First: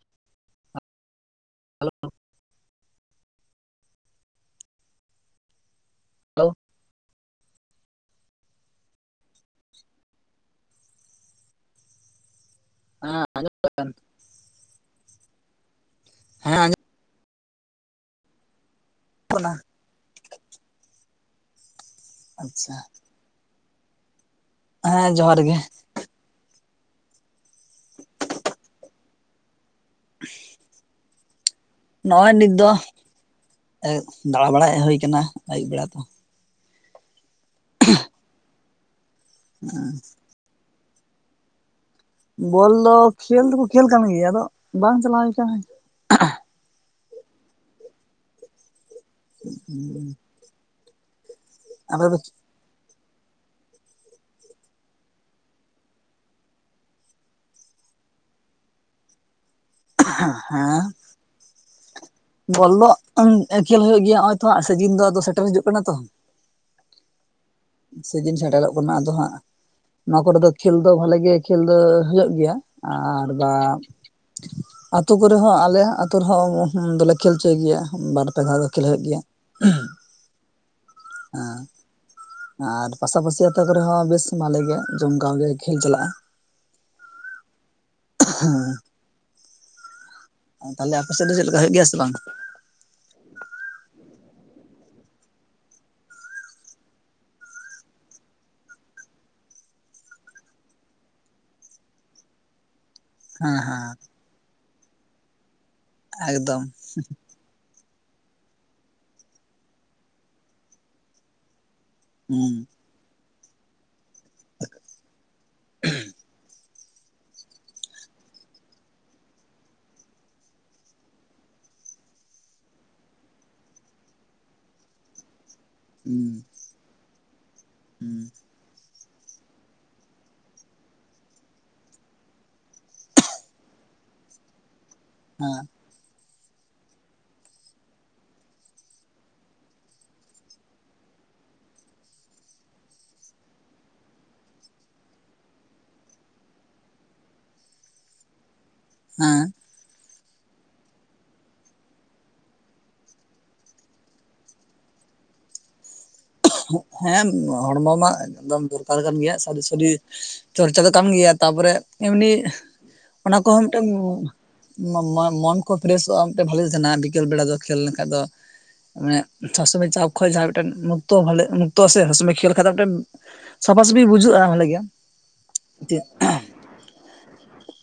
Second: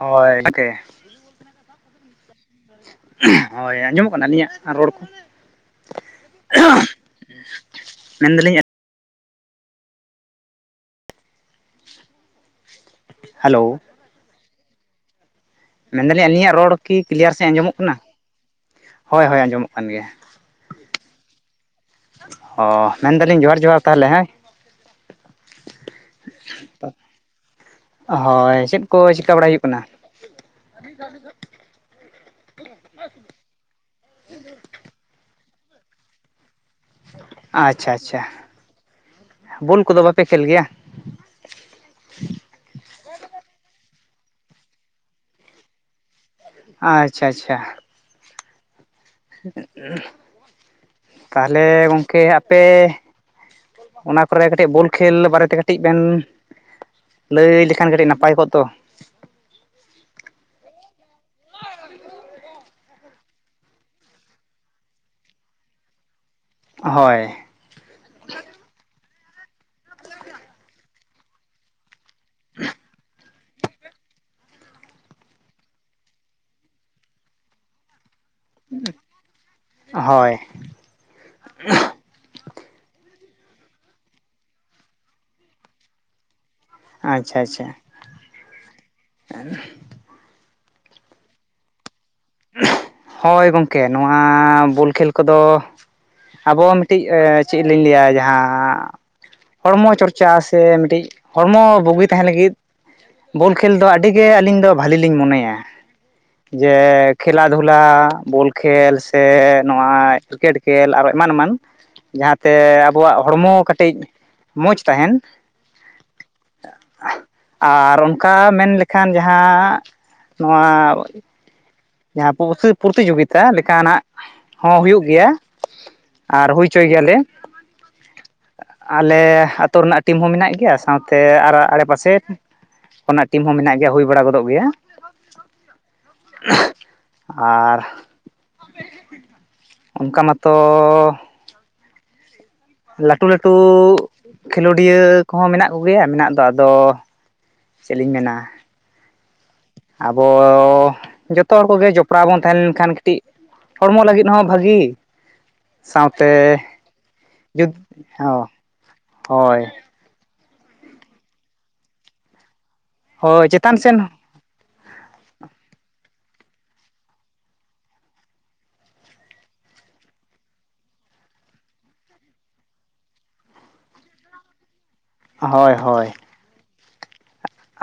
ᱦᱳᱭ [unintelligible] ᱦᱮᱞᱳ ᱦᱳᱭ ᱟᱸᱡᱚᱢᱚᱜ ᱠᱟᱱᱟ ᱟᱹᱞᱤᱧᱟᱜ ᱨᱚᱲ ᱠᱚ? ᱦᱮᱞᱳ ᱢᱮᱱ ᱫᱟᱞᱤᱧ ᱦᱮᱸ ᱟᱸᱡᱚᱢ ᱦᱮᱞᱳ [inaudible] ᱢᱮᱱᱫᱟᱞᱤᱧ ᱟᱹᱞᱤᱧᱟᱜ ᱦᱮᱸ ᱨᱚᱲ ᱟᱸᱡᱚᱢᱚᱜ ᱠᱤ ᱠᱞᱤᱭᱟᱨ ᱥᱟᱸᱦᱤᱡ ᱟᱸᱡᱚᱢᱚᱜ ᱠᱟᱱᱟ? ᱦᱳᱭ ᱦᱳᱭ ᱠᱟᱱᱟ ᱟᱸᱡᱚᱢᱚᱜ ᱠᱟᱱ ᱜᱮᱭᱟ ᱚ ᱟᱪᱪᱷᱟ ᱢᱮᱱᱫᱟᱞᱤᱧ ᱡᱚᱦᱟᱨ ᱡᱚᱦᱟᱨ ᱛᱟᱦᱚᱞᱮ ᱦᱮᱸ ᱦᱮᱸ ᱡᱚᱦᱟᱨ ᱜᱮ ᱦᱳᱭ ᱪᱮᱫ ᱠᱚ ᱪᱤᱠᱟᱹ ᱵᱟᱲᱟᱭ ᱦᱩᱭᱩᱜ ᱠᱟᱱᱟ? [inaudible] [unintelligible] ᱱᱚᱜᱼᱚᱭ ᱱᱤᱛ ᱫᱚ ᱫᱟᱬᱟ ᱵᱟᱲᱟ ᱦᱮᱡ ᱦᱩᱭ ᱟᱠᱟᱱᱟ ᱟᱹᱭᱩᱵ ᱵᱮᱲᱟ ᱛᱚ ᱟᱪᱪᱷᱟ ᱟᱪᱪᱷᱟ ᱵᱚᱞ ᱠᱚᱫᱚ ᱵᱟᱯᱮ ᱠᱷᱮᱞ ᱜᱮᱭᱟ? ᱵᱚᱞ ᱫᱚ ᱠᱷᱮᱞ ᱫᱚᱠᱚ ᱠᱷᱮᱹᱞ ᱠᱟᱱ ᱜᱮᱭᱟ ᱟᱫᱚ ᱵᱟᱝ ᱪᱟᱞᱟᱣ ᱦᱩᱭ ᱠᱟᱱᱟ᱾ ᱟᱪᱪᱷᱟ ᱟᱪᱪᱷᱟ ᱛᱟᱦᱚᱞᱮ ᱟᱫᱚ ᱜᱚᱢᱠᱮ ᱟᱯᱮ ᱚᱱᱟ ᱠᱚᱨᱮ ᱠᱟᱹᱴᱤᱡ ᱵᱚᱞ ᱠᱷᱮᱞ ᱵᱟᱨᱮᱛᱮ ᱠᱟᱹᱴᱤᱡ ᱵᱮᱱ ᱞᱟᱹᱭ ᱞᱮᱠᱷᱟᱱ ᱠᱟᱹᱴᱤᱡ ᱱᱟᱯᱟᱭ ᱠᱚᱜ ᱫᱚ ᱦᱮᱸ ᱵᱚᱞ ᱫᱚ ᱠᱷᱮᱞ ᱦᱩᱭᱩᱜ ᱜᱮᱭᱟ ᱱᱚᱜᱼᱚᱭ ᱛᱚ ᱦᱟᱸᱜ ᱥᱤᱡᱤᱱ ᱫᱚ ᱟᱫᱚ ᱥᱮᱴᱮᱨ ᱦᱤᱡᱩᱜ ᱠᱟᱱᱟ ᱛᱚ ᱦᱳᱭ ᱥᱤᱡᱤᱱ ᱥᱮᱴᱮᱨᱚᱜ ᱠᱟᱱᱟ ᱟᱫᱚ ᱦᱟᱸᱜ ᱱᱚᱣᱟ ᱠᱚᱨᱮ ᱫᱚ ᱠᱷᱮᱞ ᱫᱚ ᱵᱷᱟᱞᱤ ᱜᱮ ᱠᱷᱮᱞ ᱫᱚ ᱦᱳᱭᱳᱜ ᱜᱮᱭᱟ ᱟᱨ ᱵᱟ ᱟᱹᱛᱩ ᱠᱚᱨᱮ ᱦᱚᱸ ᱟᱞᱮ ᱟᱹᱛᱩ ᱨᱮᱦᱚᱸ ᱫᱚᱞᱮ ᱠᱷᱮᱞ ᱦᱚᱪᱚᱭ ᱜᱮᱭᱟ ᱵᱟᱨ ᱯᱮ ᱫᱷᱟᱣ ᱫᱚ ᱠᱷᱮᱞ ᱦᱩᱭᱩᱜ ᱜᱮᱭᱟ ᱦᱳᱭ ᱦᱮᱸ ᱟᱨ ᱯᱟᱥᱟᱯᱟᱥᱤ ᱟᱛᱳ ᱠᱚᱨᱮ ᱦᱚᱸ ᱵᱮᱥ ᱵᱷᱟᱞᱮ ᱜᱮ ᱡᱚᱢᱠᱟᱣ ᱜᱮ ᱠᱷᱮᱞ ᱪᱟᱞᱟᱜᱼᱟ᱾ ᱟᱪᱪᱷᱟ ᱟᱪᱪᱷᱟ ᱛᱟᱦᱚᱞᱮ ᱟᱯᱮ ᱥᱮᱫ ᱫᱚ ᱪᱮᱫ ᱞᱮᱠᱟ ᱦᱩᱭᱩᱜ ᱜᱮᱭᱟ ᱥᱮ ᱵᱟᱝ? ᱦᱳᱭ ᱜᱚᱝᱠᱮ ᱱᱚᱣᱟ ᱵᱚᱞ ᱠᱷᱮᱞ ᱠᱚᱫᱚ ᱟᱵᱚ ᱢᱤᱫᱴᱤᱡ ᱪᱮᱫ ᱞᱤᱧ ᱞᱟᱹᱭᱟ ᱡᱟᱦᱟᱸ ᱦᱚᱲᱢᱚ ᱪᱚᱨᱪᱟ ᱥᱮ ᱢᱤᱫᱴᱤᱡ ᱦᱚᱲᱢᱚ ᱵᱩᱜᱤ ᱛᱟᱦᱮᱸ ᱞᱟᱹᱜᱤᱫ ᱵᱚᱞ ᱦᱮᱸ ᱠᱷᱮᱞ ᱫᱚ ᱦᱮᱸ ᱟᱹᱰᱤᱜᱮ ᱟᱹᱞᱤᱧ ᱫᱚ ᱵᱷᱟᱹᱞᱤ ᱞᱤᱧ ᱢᱚᱱᱮᱭᱟ ᱮᱠᱫᱚᱢ ᱡᱮ ᱠᱷᱮᱞᱟ ᱫᱷᱩᱞᱟ ᱵᱚᱞ ᱠᱷᱮᱞ ᱥᱮ ᱱᱚᱣᱟ ᱠᱨᱤᱠᱮᱴ ᱠᱷᱮᱞ ᱟᱨᱚ ᱮᱢᱟᱱ ᱮᱢᱟᱱ ᱡᱟᱦᱟᱸᱛᱮ ᱦᱩᱸ ᱟᱵᱚᱣᱟᱜ ᱦᱚᱲᱢᱚ ᱠᱟᱹᱴᱤᱡ ᱢᱚᱡᱽ ᱛᱟᱦᱮᱱ ᱟᱨ ᱚᱱᱠᱟ ᱢᱮᱱ ᱞᱮᱠᱷᱟᱱ ᱡᱟᱦᱟᱸ ᱱᱚᱣᱟ ᱡᱟᱦᱟ [unintelligible] ᱯᱨᱚᱛᱤᱡᱳᱜᱤᱛᱟ ᱞᱮᱠᱟᱱᱟᱜ ᱦᱚᱸ ᱦᱩᱭᱩᱜ ᱜᱮᱭᱟ ᱦᱩᱸ ᱟᱨ ᱦᱩᱭ ᱦᱚᱪᱚᱭ ᱜᱮᱭᱟᱞᱮ ᱦᱩᱸ ᱟᱞᱮ ᱟᱛᱩ ᱨᱮᱱᱟᱜ ᱴᱤᱢ ᱦᱚᱸ ᱢᱮᱱᱟᱜ ᱜᱮᱭᱟ ᱥᱟᱶᱛᱮ ᱟᱨ ᱟᱲᱮᱯᱟᱥᱮ ᱠᱟᱱᱟᱜ ᱴᱤᱢ ᱦᱚᱸ ᱢᱮᱱᱟᱜ ᱜᱮᱭᱟ ᱦᱩᱭ ᱵᱟᱲᱟ ᱜᱚᱫᱚᱜ ᱜᱮᱭᱟ ᱦᱮ [inaudible] ᱟᱨ ᱚᱱᱠᱟ ᱢᱟᱛᱚ ᱞᱟᱹᱴᱩ ᱞᱟᱹᱴᱩ ᱠᱷᱮᱞᱳᱰᱤᱭᱟᱹ ᱠᱚᱦᱚ ᱢᱮᱱᱟᱜ ᱠᱚᱜᱮᱭᱟ ᱢᱮᱱᱟᱜ ᱫᱚ ᱟᱫᱚ ᱪᱮᱫ ᱞᱤᱧ ᱢᱮᱱᱟ? ᱦᱮᱸ ᱟᱵᱚ ᱡᱚᱛᱚ ᱦᱚᱲ ᱠᱚᱜᱮ ᱡᱚᱯᱲᱟᱣ ᱵᱚᱱ ᱛᱟᱦᱮ ᱞᱮᱱᱠᱷᱟᱱ ᱠᱟᱹᱴᱤᱡ ᱦᱚᱲᱢᱚ ᱞᱟᱹᱜᱤᱫ ᱦᱚ ᱵᱷᱟᱹᱜᱤ ᱥᱟᱶᱛᱮ ᱦᱮᱸ ᱡᱩᱫ ᱦᱚᱲᱢᱚ ᱢᱟ ᱦᱚᱸ ᱮᱠᱫᱚᱢ ᱫᱚᱨᱠᱟᱨ ᱠᱟᱱ ᱜᱮᱭᱟ ᱦᱳᱭ ᱥᱟᱨᱤ ᱥᱟᱨᱤᱨ ᱪᱚᱨᱪᱟ ᱫᱚ ᱠᱟᱱ ᱜᱮᱭᱟ ᱛᱟᱯᱚᱨᱮ ᱮᱢᱱᱤ ᱚᱱᱟ ᱦᱳᱭ ᱠᱚᱦᱚ ᱪᱮᱛᱟᱱ ᱢᱤᱫᱴᱮᱱ ᱥᱮᱱ ᱢᱚ ᱢᱚ ᱢᱚᱱ ᱠᱚ ᱯᱷᱨᱮᱥᱚᱜᱼᱟ ᱢᱤᱫᱴᱮᱱ ᱵᱷᱟᱞᱤ ᱛᱟᱦᱮᱱᱟ ᱵᱤᱠᱮᱹᱞ ᱵᱮᱲᱟ ᱫᱚ ᱠᱷᱮᱞ ᱞᱮᱱᱠᱷᱟᱱ ᱫᱚ ᱢᱟᱱᱮ ᱥᱚᱵᱥᱚᱢᱚᱭ ᱡᱟᱦᱟ ᱠᱷᱚᱡ ᱡᱟᱦᱟ ᱢᱤᱫᱴᱮᱱ ᱛᱚ ᱵᱷᱟᱞᱮ ᱩᱱ ᱚᱠᱛᱚ ᱥᱮ ᱦᱟᱹᱥᱩ ᱢᱮ ᱠᱷᱮᱞ ᱠᱷᱟᱡ ᱫᱚ ᱢᱤᱫᱴᱮᱱ ᱥᱟᱯᱷᱟ ᱥᱟᱹᱯᱤ ᱵᱩᱡᱷᱟᱹᱜᱼᱟ ᱵᱷᱟᱞᱮ ᱜᱮ ᱦᱳᱭ ᱦᱳᱭ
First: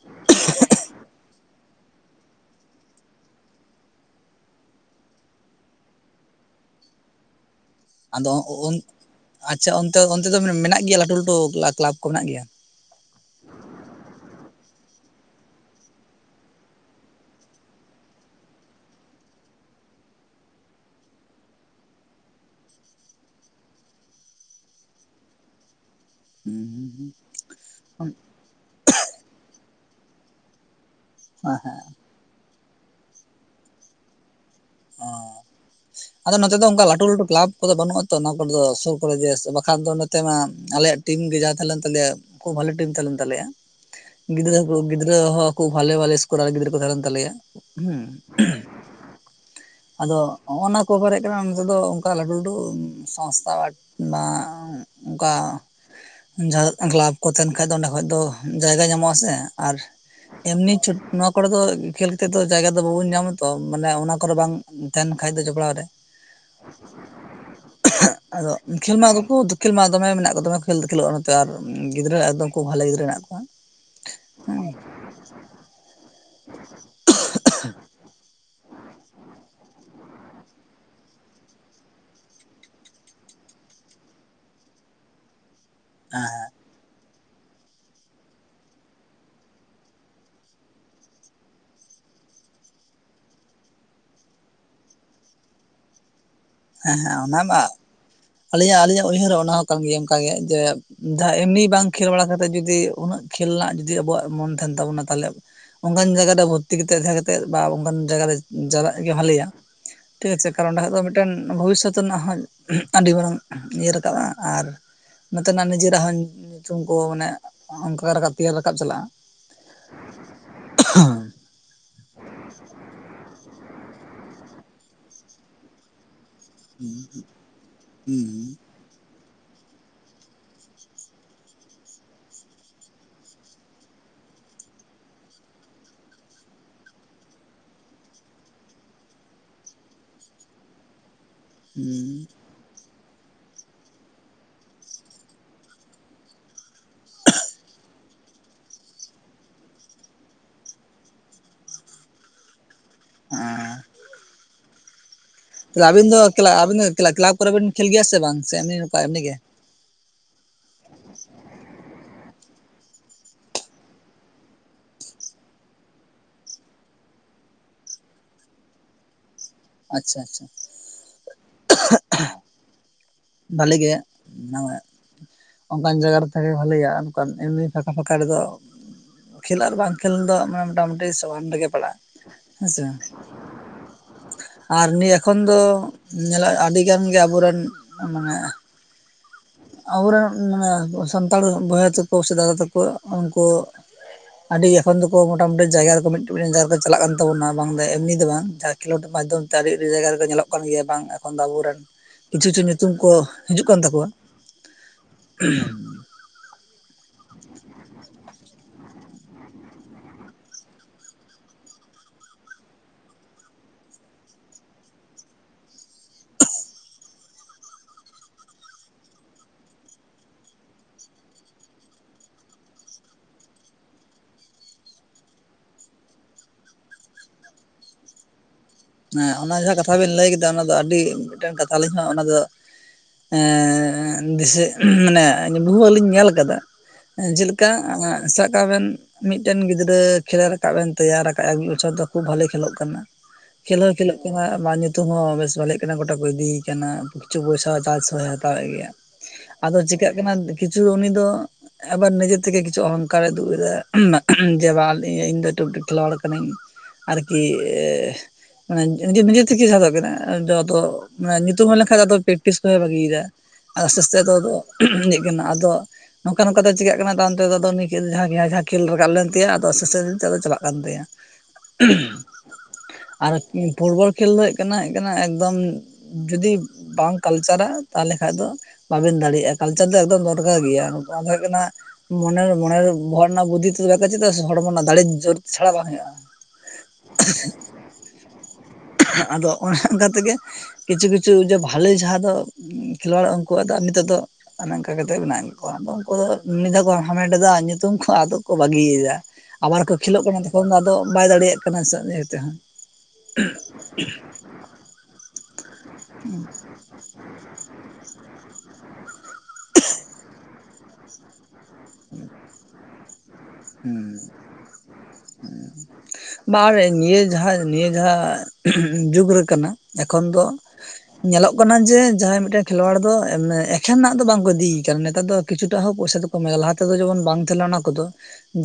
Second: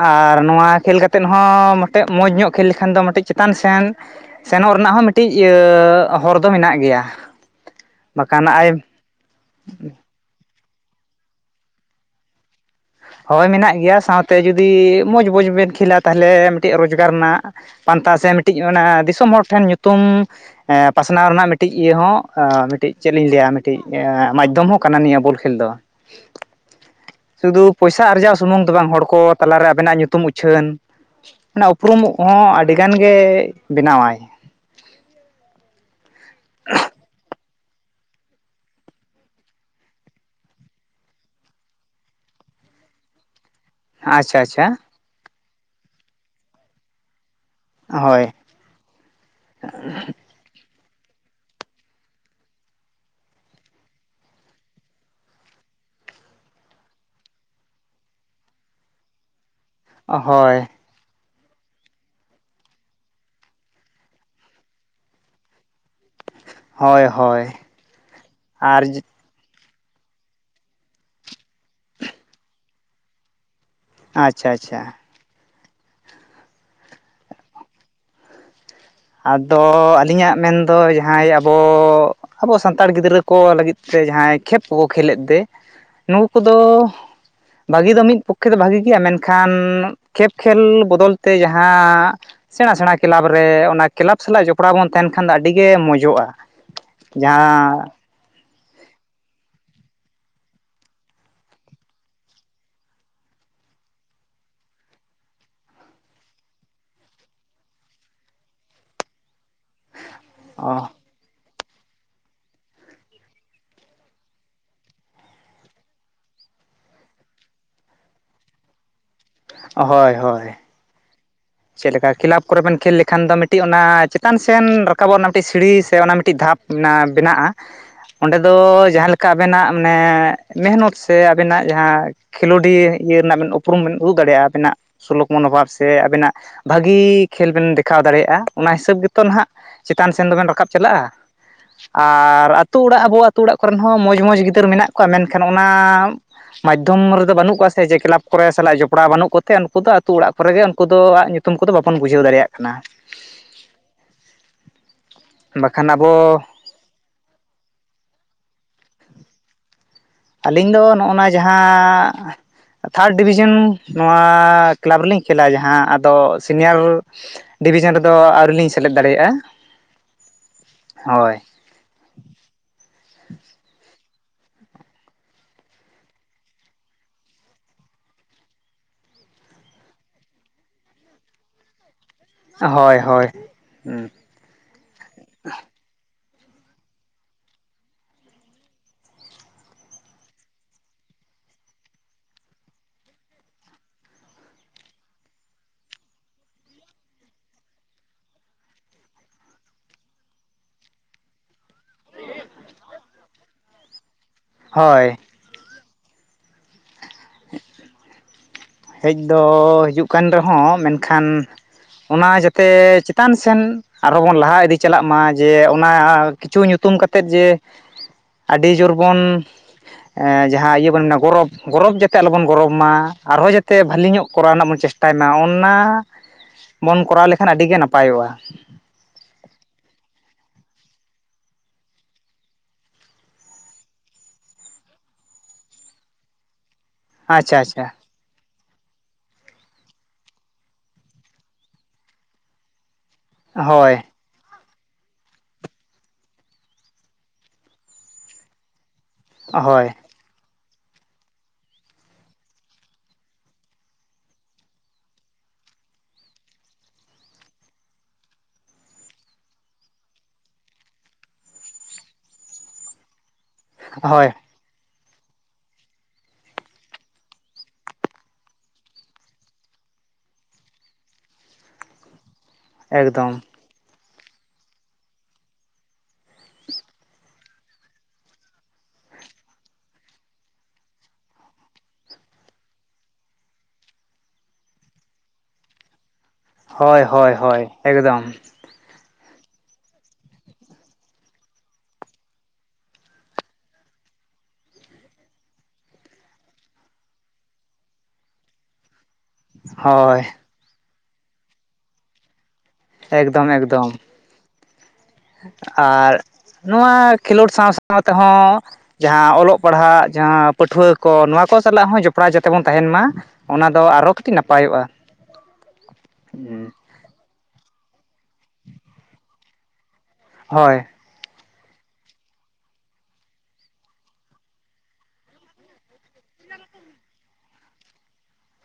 ᱟᱨ ᱱᱚᱣᱟ ᱠᱷᱮᱞ ᱠᱟᱛᱮᱫ ᱦᱚᱸ ᱢᱤᱫᱴᱮᱡ ᱢᱚᱡᱽ ᱧᱚᱜ ᱠᱷᱮᱞ ᱞᱮᱠᱷᱟᱱ ᱫᱚ ᱢᱤᱫᱴᱤᱡ ᱪᱮᱛᱟᱱ ᱥᱮᱱ ᱥᱮᱱᱚᱜ ᱨᱮᱱᱟᱜ ᱦᱚᱸ ᱢᱤᱫᱴᱤᱡ ᱤᱭᱟᱹ ᱦᱚᱨ ᱫᱚ ᱢᱮᱱᱟᱜ ᱜᱮᱭᱟ᱾ ᱟᱫᱚ ᱵᱟᱠᱷᱟᱱ ᱟᱡ ᱩᱱ ᱟᱪᱪᱷᱟ ᱚᱱᱛᱮ ᱚᱱᱛᱮ ᱫᱚ ᱢᱮᱱᱟᱜ ᱜᱮᱭᱟ ᱞᱟᱹᱴᱩ ᱞᱟᱹᱴᱩ ᱞᱟᱠ ᱞᱟᱠ ᱠᱚ ᱢᱮᱱᱟᱜ ᱜᱮᱭᱟ ᱦᱳᱭ ᱢᱮᱱᱟᱜ ᱜᱮᱭᱟ ᱥᱟᱶᱛᱮ ᱡᱩᱫᱤ ᱢᱚᱡᱽ ᱢᱚᱡᱽ ᱵᱮᱱ ᱠᱷᱮᱞᱟ ᱛᱟᱦᱚᱞᱮ ᱢᱤᱫᱴᱮᱱ ᱨᱳᱡᱽᱜᱟᱨ ᱨᱮᱱᱟᱜ ᱯᱟᱱᱛᱷᱟ ᱥᱮ ᱢᱤᱫᱴᱤᱡ ᱚᱱᱟ ᱫᱤᱥᱚᱢ ᱦᱚᱲ ᱴᱷᱮᱱ ᱧᱩᱛᱩᱢ ᱮ ᱯᱟᱥᱱᱟᱣ ᱨᱮᱱᱟᱜ ᱢᱤᱫᱴᱤᱡ ᱤᱭᱟᱹ ᱦᱚᱸ ᱢᱤᱫᱴᱤᱡ ᱪᱮᱫ ᱞᱤᱧ ᱞᱟᱹᱭᱟ ᱢᱤᱫᱴᱤᱡ ᱢᱟᱫᱽᱫᱷᱚᱢ ᱦᱚᱸ ᱠᱟᱱᱟ ᱱᱤᱭᱟᱹ ᱵᱚᱞ ᱠᱷᱮᱞ ᱫᱚ ᱥᱩᱫᱩ ᱯᱚᱭᱥᱟ ᱟᱨᱡᱟᱣ ᱥᱩᱢᱩᱝ ᱫᱚ ᱵᱟᱝ ᱦᱚᱲ ᱠᱚ ᱛᱟᱞᱟᱨᱮ ᱟᱵᱮᱱᱟᱜ ᱧᱩᱛᱩᱢ ᱩᱪᱷᱟᱹᱱ ᱢᱟᱱᱮ ᱩᱯᱨᱩᱢ ᱦᱚᱸ ᱟᱹᱰᱤ ᱜᱟᱱ ᱜᱮ ᱵᱮᱱᱟᱣᱟᱭ᱾ ᱚ ᱟᱫᱚ ᱱᱚᱛᱮ ᱫᱚ ᱚᱱᱠᱟ ᱞᱟᱹᱴᱩ ᱞᱟᱹᱴᱩ ᱠᱮᱞᱟᱵ ᱠᱚᱫᱚ ᱵᱟᱹᱱᱩᱜᱼᱟ ᱾ ᱛᱚ ᱚᱱᱟ ᱠᱚᱨᱮ ᱫᱚ ᱥᱩᱨ ᱠᱚᱨᱮ ᱜᱮ ᱵᱟᱠᱷᱟᱱ ᱫᱚ ᱱᱚᱛᱮ ᱢᱟ ᱟᱞᱮᱭᱟᱜ ᱴᱤᱢ ᱜᱮ ᱡᱟᱦᱟᱸ ᱛᱟᱦᱮᱸ ᱞᱮᱱ ᱛᱟᱞᱮᱭᱟ ᱠᱷᱩᱵ ᱵᱷᱟᱞᱤ ᱴᱤᱢ ᱛᱟᱦᱮ ᱞᱮᱱ ᱛᱟᱞᱮᱭᱟ ᱟᱪᱪᱷᱟ ᱜᱤᱫᱽᱨᱟᱹ ᱟᱪᱪᱷᱟ ᱠᱚ ᱜᱤᱫᱽᱨᱟᱹ ᱦᱚᱸ ᱠᱷᱩᱵ ᱵᱷᱟᱞᱮ ᱵᱷᱟᱞᱮ ᱥᱠᱳᱨ ᱟᱨ ᱜᱤᱫᱽᱨᱟᱹ ᱠᱚ ᱛᱟᱦᱮᱸ ᱞᱮᱱ ᱛᱟᱞᱮᱭᱟ ᱦᱮᱸ ᱦᱳᱭ ᱟᱫᱚᱜ ᱦᱚᱜᱚᱱᱟ ᱠᱚ ᱵᱟᱨᱮᱫ ᱠᱟᱱᱟ ᱚᱱᱠᱩ ᱫᱚ ᱚᱱᱠᱟ ᱞᱟᱹᱴᱩ ᱞᱟᱹᱴᱩ ᱥᱚᱝᱥᱛᱷᱟ ᱱᱟ ᱚᱠᱟ ᱡᱟᱦᱟᱸ ᱠᱞᱟᱵ ᱠᱚ ᱛᱟᱦᱮᱱ ᱠᱷᱟᱡ ᱫᱚ ᱚᱸᱰᱮ ᱠᱷᱚᱡ ᱫᱚ ᱡᱟᱭᱜᱟ ᱧᱟᱢᱚᱜ ᱟᱥᱮ ᱟᱨ ᱦᱳᱭ ᱮᱢᱱᱤ ᱪ ᱦᱚᱲ ᱫᱚ ᱠᱷᱮᱞ ᱠᱮᱛᱮ ᱫᱚ ᱡᱟᱭᱜᱟ ᱫᱚ ᱵᱟᱵᱚᱱ ᱧᱟᱢᱟ ᱛᱚ ᱢᱟᱱᱮ ᱚᱱᱟ ᱠᱚᱨᱮ ᱵᱟᱝ ᱛᱟᱦᱮᱱ ᱠᱷᱟᱡ ᱫᱚ ᱡᱚᱯᱲᱟᱣ ᱨᱮ ᱦᱳᱭ ᱦᱳᱭ ᱟᱨ ᱠᱷᱮᱞ ᱢᱟ ᱫᱩ ᱠᱚ ᱠᱷᱮᱞ ᱢᱟ ᱫᱚᱢᱮ ᱢᱮᱱᱟᱜ ᱠᱚ ᱫᱚᱢᱮ ᱠᱷᱮᱞ ᱫᱚ ᱠᱷᱮᱞᱚᱜᱼᱟ ᱱᱚᱛᱮ ᱟᱨ ᱜᱤᱫᱽᱨᱟᱹ ᱮᱠᱫᱚᱢ ᱠᱷ ᱵᱷᱟᱮ ᱜᱤᱫᱽᱨᱟᱹ ᱦᱮ ᱠᱚᱣᱟ ᱟᱪᱪᱷᱟ ᱟᱪᱪᱷᱟ ᱟᱫᱚ ᱟᱹᱞᱤᱧᱟᱜ ᱢᱮᱱᱫᱚ ᱡᱟᱦᱟᱸᱭ ᱟᱵᱚ ᱟᱵᱚ ᱥᱟᱱᱛᱟᱲ ᱜᱤᱫᱽᱨᱟᱹ ᱠᱚ ᱞᱟᱹᱜᱤᱫ ᱛᱮ ᱡᱟᱦᱟᱸᱭ ᱠᱷᱮᱯ ᱠᱚᱠᱚ ᱠᱷᱮᱞᱮᱫ ᱫᱮ ᱱᱩ ᱠᱚᱫᱚ ᱵᱷᱟᱹᱜᱤ ᱫᱚ ᱢᱤᱫ ᱯᱚᱠᱠᱷᱮ ᱫᱚ ᱵᱷᱟᱜᱤ ᱜᱮᱭᱟ ᱢᱮᱱᱠᱷᱟᱱ ᱠᱷᱮᱯ ᱠᱷᱮᱞ ᱵᱚᱫᱚᱞᱛᱮ ᱡᱟᱦᱟᱸ ᱥᱮᱬᱟ ᱥᱮᱬᱟ ᱠᱞᱟᱵᱽ ᱨᱮ ᱚᱱᱟ ᱠᱞᱟᱵᱽ ᱥᱟᱞᱟᱜ ᱡᱚᱯᱲᱟᱣ ᱵᱚᱱ ᱛᱟᱦᱮᱱ ᱠᱷᱟᱱ ᱫᱚ ᱟᱹᱰᱤᱜᱮ ᱢᱚᱡᱚᱜᱼᱟ᱾ ᱦᱮᱸ ᱦᱮᱸ ᱚᱱᱟ ᱢᱟ ᱡᱟᱦᱟᱸ ᱟᱹᱞᱤᱧᱟᱜ ᱟᱹᱞᱤᱧᱟᱜ ᱩᱭᱦᱟᱹᱨ ᱚᱱᱟ ᱦᱚᱸ ᱠᱟᱱ ᱚᱱᱠᱟᱜᱮ ᱡᱮ ᱡᱟᱦᱟᱸ ᱮᱢᱱᱤ ᱵᱟᱝ ᱠᱷᱮᱞ ᱵᱟᱲᱟ ᱠᱟᱛᱮᱫ ᱡᱩᱚᱫᱤ ᱩᱱᱟᱹᱜ ᱠᱷᱮᱞ ᱨᱮᱱᱟᱜ ᱡᱩᱫᱤ ᱟᱵᱚᱣᱟᱜ ᱢᱚᱱ ᱛᱟᱦᱮᱱ ᱛᱟᱵᱚᱱᱟ ᱛᱟᱦᱚᱞᱮ ᱚᱱᱠᱟᱱ ᱡᱟᱭᱜᱟ ᱨᱮ ᱵᱷᱚᱨᱛᱤ ᱠᱟᱛᱮᱫ ᱛᱟᱦᱮᱸ ᱠᱟᱛᱮᱫ ᱵᱟ ᱚᱱᱠᱟᱱ ᱡᱟᱭᱜᱟ ᱨᱮ ᱪᱟᱞᱟᱜ ᱜᱮ ᱵᱷᱟᱹᱞᱮ ᱭᱟ ᱴᱷᱤᱠ ᱟᱪᱷᱮ ᱠᱟᱨᱚᱱ ᱚ ᱚᱸᱰᱮ ᱠᱷᱚᱱ ᱫᱚ ᱢᱤᱫ ᱴᱮᱱ ᱵᱷᱚᱵᱤᱥᱚᱛ ᱨᱮᱱᱟᱜ ᱦᱚᱸ ᱟᱹᱰᱤ ᱢᱟᱨᱟᱝ ᱤᱭᱟᱹ ᱨᱟᱠᱟᱵ-ᱟ ᱟᱨ ᱱᱚᱛᱮ ᱱᱟᱜ ᱱᱤᱡᱮ ᱨᱟᱜ ᱦᱚᱸ ᱧᱩᱛᱩᱢ ᱠᱚ ᱢᱟᱱᱮ ᱚᱱᱠᱟ ᱛᱮᱭᱟᱨ ᱨᱟᱠᱟᱵ ᱪᱟᱞᱟᱜᱼᱟ ᱦᱳᱭ ᱦᱳᱭ [unintelligible] ᱪᱮᱫ ᱞᱮᱠᱟ ᱠᱮᱞᱟᱵᱽ ᱠᱚᱨᱮ ᱵᱮᱱ ᱠᱷᱮᱞ ᱞᱮᱠᱷᱟᱱ ᱫᱚ ᱢᱤᱫ ᱴᱤᱡ ᱚᱱᱟ ᱪᱮᱛᱟᱱ ᱥᱮᱱ ᱨᱟᱠᱟ ᱵᱚᱜ ᱨᱮᱱᱟᱜ ᱢᱤᱫ ᱴᱤᱡ ᱥᱤᱲᱤ ᱥᱮ ᱚᱱᱟ ᱢᱤᱫ ᱴᱤᱡ ᱫᱷᱟᱯ ᱵᱮᱱᱟᱜᱼᱟ ᱚᱸᱰᱮ ᱫᱚ ᱡᱟᱦᱟᱸ ᱞᱮᱠᱟ ᱟᱵᱮ ᱱᱟᱜ ᱢᱟᱱᱮ ᱢᱮᱦᱚ ᱱᱚᱛ ᱥᱮ ᱟᱵᱮᱱᱟᱜ ᱡᱟᱦᱟᱸ ᱠᱷᱮᱞᱳᱰᱤ ᱤᱭᱟᱹ ᱨᱮᱱᱟᱜ ᱵᱮᱱ ᱩᱯᱨᱩᱢ ᱵᱮᱱ ᱩᱫᱩᱜ ᱫᱟᱲᱮ ᱭᱟᱜᱼᱟ ᱟᱵᱤ ᱱᱟᱜ ᱥᱩᱞᱩᱠ ᱢᱚᱱᱳ ᱵᱷᱟᱵ ᱥᱮ ᱟᱵᱤ ᱱᱟᱜ ᱵᱷᱟᱹᱜᱤ ᱠᱷᱮᱞ ᱵᱮᱱ ᱫᱮᱠᱷᱟᱣ ᱫᱟᱲᱮ ᱭᱟᱜᱼᱟ ᱚᱱᱟ ᱦᱤ ᱥᱟᱹᱵᱽ ᱜᱮ ᱛᱚ ᱱᱟᱦᱟᱜ ᱪᱮᱛᱟᱱ ᱥᱮᱱ ᱫᱚ ᱵᱮᱱ ᱨᱟᱠᱟᱵ ᱪᱟᱞᱟᱜᱼᱟ ᱟᱨ ᱟᱛᱳ ᱚᱲᱟᱜ ᱟᱵᱚ ᱟᱛᱳ ᱚᱲᱟᱜ ᱠᱚᱨᱮᱱ ᱦᱚᱸ ᱢᱚᱡᱽ ᱢᱚᱡᱽ ᱜᱤᱫᱟᱹᱨ ᱢᱮᱱᱟᱜ ᱠᱚᱣᱟ ᱢᱮᱱ ᱠᱷᱟᱱ ᱚᱱᱟ ᱢᱟᱫᱽ ᱫᱷᱚᱢ ᱨᱮᱫᱚ ᱵᱟᱹᱱᱩᱜ ᱠᱚᱣᱟ ᱥᱮ ᱡᱮ ᱠᱞᱟᱵᱽ ᱠᱚᱨᱮ ᱥᱟᱞᱟᱜ ᱡᱚᱯ ᱲᱟᱣ ᱵᱟᱹᱱᱩᱜ ᱠᱚᱛᱮ ᱩᱱᱠᱩ ᱫᱚ ᱟᱹᱛᱩ ᱚᱲᱟᱜ ᱠᱚᱨᱮ ᱜᱮ ᱩᱱᱠᱩ ᱟᱣᱟᱜ ᱧᱩᱛᱩᱢ ᱠᱚ ᱫᱚ ᱵᱟᱵᱚᱱ ᱵᱩᱡᱷᱟᱹᱣ ᱫᱟᱲᱮ ᱭᱟᱜ ᱠᱟᱱᱟ᱾ [unintelligible] ᱵᱟᱠᱷᱟᱱ ᱟᱹᱵᱤᱱ ᱟᱵᱚ ᱫᱚ ᱠᱮᱞᱟ ᱟᱵᱤᱱ ᱫᱚ ᱠᱮᱞᱟᱯ ᱠᱚ ᱨᱮ ᱵᱤᱱ ᱠᱷᱮᱞ ᱜᱮᱭᱟ ᱥᱮ ᱵᱟᱝ ᱥᱮ ᱮᱢᱱᱤ ᱱᱚᱠᱟ ᱮᱢᱱᱤ ᱜᱮ? ᱟᱹᱞᱤᱧ ᱫᱚ ᱱᱚᱜᱼᱱᱟ ᱡᱟᱦᱟᱸ ᱛᱷᱟᱨᱰ ᱰᱤᱵᱷᱤ ᱥᱮᱱ ᱱᱚᱣᱟ ᱠᱞᱟᱵᱽ ᱨᱮᱞᱤᱧ ᱠᱷᱮᱞ-ᱟ ᱡᱟᱦᱟᱸ ᱟᱫᱚ ᱥᱤᱱᱤᱭᱟᱨ ᱰᱤᱵᱷᱤᱥᱮᱱ ᱨᱮ ᱫᱚ ᱟᱹᱣᱨᱤ ᱞᱤᱧ ᱥᱮᱞᱮᱫ ᱫᱟᱲᱮᱭᱟᱜᱼᱟ ᱟᱪᱪᱷᱟ ᱟᱪᱪᱷᱟ ᱦᱳᱭ [unintelligible] ᱵᱷᱟᱞᱤ ᱜᱮ [unintelligible] ᱚᱱᱠᱟᱱ ᱡᱟᱭᱜᱟ ᱨᱮ ᱛᱟᱦᱮ ᱜᱮ ᱵᱷᱟᱹᱞᱮᱭᱟ ᱚᱱᱠᱟᱱ ᱮᱢᱱᱤ ᱯᱷᱟᱸᱠᱟ ᱯᱷᱟᱸᱠᱟ ᱨᱮ ᱫᱚ ᱠᱷᱮᱞ ᱟᱨ ᱵᱟᱝ ᱠᱷᱮᱞ ᱫᱚ ᱢᱚᱴᱟ ᱢᱩᱴᱤ ᱥᱟᱢᱟᱱ ᱨᱮ ᱜᱮ ᱯᱟᱲᱟᱜᱼᱟ ᱦᱮᱸᱥᱮ ᱦᱳᱭ ᱦᱳᱭ ᱟᱨ ᱱᱤᱭᱟᱹ ᱮᱠᱷᱚᱱ ᱫᱚ ᱧᱮᱞᱚᱜ ᱟᱹᱰᱤ ᱜᱟᱱ ᱜᱮ ᱟᱵᱚ ᱨᱮᱱ ᱢᱟᱱᱮ ᱟᱵᱚ ᱨᱮᱱ ᱢᱟᱱᱮ ᱥᱟᱱᱛᱟᱲ ᱵᱚᱭᱦᱟ ᱛᱟ ᱠᱚ ᱥᱮ ᱫᱟᱫᱟ ᱛᱟᱠᱚ ᱩᱱ ᱠᱩ ᱟᱹᱰᱤ ᱦᱚᱲ ᱫᱚ ᱠᱚ ᱢᱚᱴᱟ ᱢᱩᱴᱤ ᱡᱟᱭᱜᱟ ᱨᱮ ᱠᱚ ᱢᱤᱫ ᱴᱮᱱ ᱡᱟᱭᱜᱟ ᱨᱮ ᱠᱚ ᱪᱟᱞᱟᱜ ᱠᱟᱱ ᱛᱟᱵᱚ ᱱᱟ ᱵᱟᱝ ᱫᱚ ᱮᱢ ᱱᱤ ᱫᱚ ᱵᱟᱝ ᱠᱷᱮᱞᱳᱰ ᱢᱟᱫᱽᱫᱷᱚᱢ ᱛᱮ ᱟᱹᱰᱤ ᱟᱹᱰᱤ ᱡᱟᱭᱜᱟ ᱨᱮ ᱠᱚ ᱧᱮᱞᱚᱜ ᱠᱟᱱ ᱜᱮᱭᱟ ᱵᱟᱝ ᱮᱠᱷᱚᱱ ᱫᱚ ᱟᱵᱚ ᱨᱮᱱ ᱠᱤᱪᱷᱩ ᱠᱤᱪᱷᱩ ᱧᱩᱛᱩᱢ ᱠᱚ ᱦᱤᱡᱩᱜ ᱠᱟᱱ ᱛᱟᱠᱚᱣᱟ ᱦᱳᱭ [unintelligible] ᱦᱮᱡ ᱫᱚ ᱦᱤᱡᱩᱜ ᱠᱟᱱ ᱨᱮ ᱦᱚᱸ ᱢᱮᱱ ᱠᱷᱟᱱ ᱚᱱᱟ ᱡᱟᱛᱮ ᱪᱮᱛᱟᱱ ᱥᱮᱱ ᱟᱨ ᱦᱚᱸ ᱵᱚᱱ ᱞᱟᱦᱟ ᱤᱫᱤ ᱪᱟᱞᱟᱜ ᱢᱟ ᱡᱮ ᱚᱱᱟ ᱠᱤᱪᱷᱩ ᱧᱩᱛᱩᱢ ᱠᱟᱛᱮᱫ ᱡᱮ ᱟᱹᱰᱤ ᱡᱳᱨ ᱵᱚᱱ ᱡᱟᱦᱟᱸ ᱤᱭᱟᱹ ᱵᱚᱱ ᱢᱮᱱᱟ ᱜᱚᱨᱚᱵᱽ ᱜᱚᱨᱚᱵᱽ ᱡᱟᱛᱮ ᱟᱞᱚᱵᱚᱱ ᱜᱚᱨᱚᱵᱽ ᱢᱟ ᱟᱨᱦᱚᱸ ᱡᱟᱛᱮ ᱛᱮ ᱵᱷᱟᱹᱞᱤ ᱧᱚᱜ ᱠᱚᱨᱟᱣ ᱨᱮᱱᱟᱜ ᱵᱚᱱ ᱪᱮᱥᱴᱟᱭ ᱢᱟ ᱚᱱᱟ ᱵᱚᱱ ᱠᱚᱨᱟᱣ ᱞᱮᱠᱷᱟᱱ ᱟᱹᱰᱤ ᱜᱮ ᱱᱟᱯᱟᱭ ᱠᱚᱜᱼᱟ ᱦᱮᱸ ᱚᱱᱟ ᱡᱟᱦᱟᱸ ᱠᱟᱛᱷᱟ ᱵᱮᱱ ᱞᱟᱹᱭ ᱠᱮᱫᱟ ᱚᱱᱟ ᱫᱚ ᱟᱹᱰᱤ ᱢᱤᱫ ᱴᱮᱱ ᱠᱟᱛᱷᱟ ᱟᱹᱞᱤᱧ ᱦᱚᱸ ᱚᱱᱟ ᱫᱚ ᱮᱸ ᱫᱤᱥᱟᱹ ᱢᱟᱱᱮ [unintelligible] ᱧᱮᱞ ᱟᱠᱟᱫᱟ ᱪᱮᱫ ᱟᱪᱪᱷᱟ ᱞᱮᱠᱟ ᱟᱪᱪᱷᱟ ᱥᱟᱵ ᱠᱟᱜ ᱵᱮᱱ ᱢᱤᱫ ᱴᱮᱱ ᱜᱤᱫᱽᱨᱟᱹ ᱠᱷᱮᱞ ᱨᱟᱠᱟᱵ ᱮᱱ ᱛᱟᱭᱟ [unintelligible] ᱢᱤᱫ ᱵᱚᱪᱷᱚᱨ ᱫᱚ ᱠᱷᱩᱵ ᱵᱷᱟᱞᱮ ᱠᱷᱮᱞᱳᱜ ᱠᱟᱱᱟ [unintelligible] ᱦᱳᱭ [unintelligible] ᱧᱩᱛᱩᱢ ᱦᱚᱸ ᱵᱮᱥ ᱵᱷᱟᱞᱮᱜ ᱠᱟᱱᱟ ᱜᱚᱴᱟ ᱠᱚ ᱤᱫᱤᱭᱮ ᱠᱟᱱᱟ ᱠᱤᱪᱷᱩ ᱯᱚᱭᱥᱟ ᱪᱟᱨᱪ ᱦᱚᱸᱭ ᱦᱟᱛᱟᱣ ᱮᱫ ᱜᱮᱭᱟ ᱟᱫᱚ ᱦᱳᱭ ᱪᱤᱠᱟᱹᱜ ᱠᱟᱱᱟ ᱠᱤᱪᱷᱩ ᱩᱱᱤ ᱫᱚ ᱮᱵᱟᱨ ᱱᱤᱡᱮ ᱛᱮ ᱜᱮ ᱠᱤᱪᱷᱩ ᱚᱦᱚᱝ ᱠᱟᱨᱼᱮ ᱩᱫᱩᱜ ᱮᱫᱟ ᱡᱮ ᱵᱟᱝ ᱤᱧ ᱫᱚ ᱢᱤᱫ ᱴᱟᱝ ᱠᱷᱮᱞᱣᱟᱲ ᱠᱟᱹᱱᱤᱧ ᱟᱨᱠᱤ ᱢᱟᱱᱮ ᱱᱤᱡᱮ ᱱᱤᱡᱮ ᱛᱮ ᱜᱮ ᱡᱟᱸᱦᱟ ᱫᱚ ᱟᱵᱮᱱᱟᱜ ᱟᱫᱚ ᱢᱮ ᱱᱮ ᱧᱩᱛᱩᱢ ᱦᱩᱭ ᱞᱮᱱ ᱠᱷᱟᱱ ᱟᱫᱚ ᱯᱮᱠᱴᱤᱥ ᱫᱚᱭ ᱵᱷᱟᱹᱜᱤ ᱮᱫᱟ ᱟᱥᱛᱮ ᱟᱥᱛᱮ ᱦᱳᱭ ᱫᱚ ᱤᱭᱟᱹ ᱠᱟᱱᱟ ᱟᱫᱚ ᱱᱚᱝᱠᱟ ᱱᱚᱝᱠᱟ ᱛᱮ ᱪᱤᱠᱟᱹᱜ ᱠᱟᱱᱟ ᱟᱫᱚ ᱦᱟᱱᱛᱮ ᱫᱚ ᱱᱤᱱᱠᱟᱹᱱ ᱡᱟᱦᱟᱸ ᱠᱷᱮᱞ ᱨᱟᱠᱟᱵ ᱞᱮᱱ ᱛᱟᱭᱟ ᱟᱫᱚ ᱟᱥᱛᱮ ᱟᱥᱛᱮ ᱫᱚ ᱪᱟᱵᱟᱜ ᱠᱟᱱ ᱛᱟᱭᱟᱼᱼ ᱮᱠᱫᱚᱢ [unintelligible] ᱯᱷᱩᱴᱵᱚᱞ ᱠᱷᱮᱞ ᱫᱚ ᱦᱩᱭᱩᱜ ᱠᱟᱱᱟ ᱦᱩᱭᱩᱜ ᱠᱟᱱᱟ ᱮᱠᱫᱚᱢ ᱡᱩᱫᱤ ᱵᱟᱢ ᱠᱟᱞᱪᱟᱨᱟ ᱛᱟᱦᱚᱞᱮ ᱠᱷᱟᱡ ᱫᱚᱼᱼ ᱵᱟᱵᱮᱱ ᱫᱟᱲᱮᱭᱟᱜᱼᱟ ᱠᱟᱞᱪᱟᱨ ᱫᱚ ᱮᱠᱫᱚᱢ ᱫᱚᱨᱠᱟ ᱜᱮᱭᱟ ᱚᱱᱟ ᱫᱚ ᱦᱩᱭᱩᱜ ᱠᱟᱱᱟᱼᱼ ᱢᱚᱱᱮᱨ ᱢᱚᱱᱮᱨ ᱵᱚᱦᱚᱜ ᱨᱮᱱᱟᱜ ᱵᱩᱫᱽᱫᱷᱤ ᱛᱮᱫᱚ ᱵᱟᱠᱮ [inaudible] ᱪᱮᱫᱟᱜ ᱦᱚᱲᱢᱚ ᱨᱮᱱᱟᱜ ᱫᱟᱲᱮ ᱡᱳᱨ ᱪᱷᱟᱲᱟ ᱵᱟᱝ ᱦᱩᱭᱩᱜᱼᱟ ᱦᱚᱭ ᱦᱚᱭ ᱦᱚᱭ ᱮᱠᱫᱚᱢ ᱟᱫᱚ ᱚᱱᱮ ᱚᱱᱠᱟ ᱛᱮᱜᱮᱼᱼ ᱠᱤᱪᱷᱩ ᱠᱤᱪᱷᱩ ᱡᱮ ᱵᱷᱟᱞᱮ ᱡᱟᱦᱟᱸ ᱫᱚ ᱠᱷᱮᱞᱳᱣᱟᱲ ᱩᱱᱠᱩᱣᱟᱜ ᱫᱚ ᱱᱤᱛᱚᱜ ᱫᱚᱼᱼ ᱚᱱᱮ ᱚᱱᱠᱟ ᱠᱟᱛᱮᱫ ᱢᱮᱱᱟᱜ ᱠᱚᱣᱟ ᱟᱫᱚ ᱩᱱᱠᱩ ᱫᱚ ᱢᱤᱫᱷᱟᱣᱠᱚ ᱦᱟᱢᱮᱴ ᱫᱟ ᱧᱩᱛᱩᱢ ᱠᱚ ᱟᱫᱚ ᱠᱚ ᱵᱟᱜᱤᱭᱮᱫᱟ᱾ ᱟᱵᱟᱨ ᱠᱚ ᱠᱷᱮᱞᱳᱜ ᱦᱳᱭ ᱠᱟᱱᱟ ᱛᱚᱠᱷᱚᱱ ᱫᱚ ᱟᱫᱚ ᱵᱟᱭ ᱫᱟᱲᱮᱭᱟᱜ ᱠᱟᱱᱟ ᱤᱭᱟᱹᱼᱼ ᱮᱠᱫᱚᱢ ᱮᱠᱫᱚᱢ᱾ ᱟᱨ ᱱᱚᱣᱟ ᱠᱷᱮᱞᱳᱰ ᱥᱟᱶ ᱥᱟᱶ ᱛᱮᱦᱚᱸᱼᱼ ᱡᱟᱦᱟᱸ ᱚᱞᱚᱜ ᱯᱟᱲᱦᱟᱜ ᱡᱟᱦᱟᱸᱼᱼ ᱯᱟᱹᱴᱷᱩᱣᱟᱹ ᱠᱚ ᱱᱚᱣᱟ ᱠᱚ ᱥᱟᱞᱟᱜ ᱦᱚᱸ ᱡᱚᱯᱲᱟᱣ ᱡᱟᱛᱮ ᱵᱚᱱ ᱛᱟᱦᱮᱱ ᱢᱟ ᱚᱱᱟ ᱫᱚ ᱟᱨᱚ ᱠᱟᱴᱤᱡ ᱱᱟᱯᱟᱭᱚᱜᱼᱟ᱾ ᱦᱩᱸ ᱵᱟᱝ ᱱᱤᱭᱟᱹ ᱡᱟᱦᱟᱸ ᱱᱤᱭᱟᱹ ᱡᱟᱦᱟᱸ ᱡᱩᱜᱽ ᱨᱮ ᱠᱟᱱᱟ ᱮᱠᱷᱚᱱ ᱫᱚᱼᱼ ᱦᱳᱭ ᱧᱮᱞᱚᱜ ᱠᱟᱱᱟ ᱡᱮ ᱡᱟᱦᱟᱸᱭ ᱢᱤᱫᱴᱮᱱ ᱠᱷᱮᱞᱣᱟᱲ ᱫᱚ ᱮᱠᱷᱮᱱᱟᱜ ᱫᱚ ᱵᱟᱝᱠᱚ ᱤᱫᱤᱭᱮ ᱠᱟᱱᱟ ᱱᱮᱛᱟᱨ ᱫᱚᱼᱼ ᱠᱤᱪᱷᱩᱴᱟᱜ ᱦᱚᱸ ᱯᱚᱭᱥᱟ ᱫᱚᱠᱚ ᱮᱢᱟᱭᱟ ᱞᱟᱦᱟ ᱛᱮᱫᱚ ᱡᱮᱢᱚᱱ ᱵᱟᱝ ᱛᱟᱦᱮᱸᱠᱟᱱᱟ ᱚᱱᱟ ᱠᱚᱫᱚ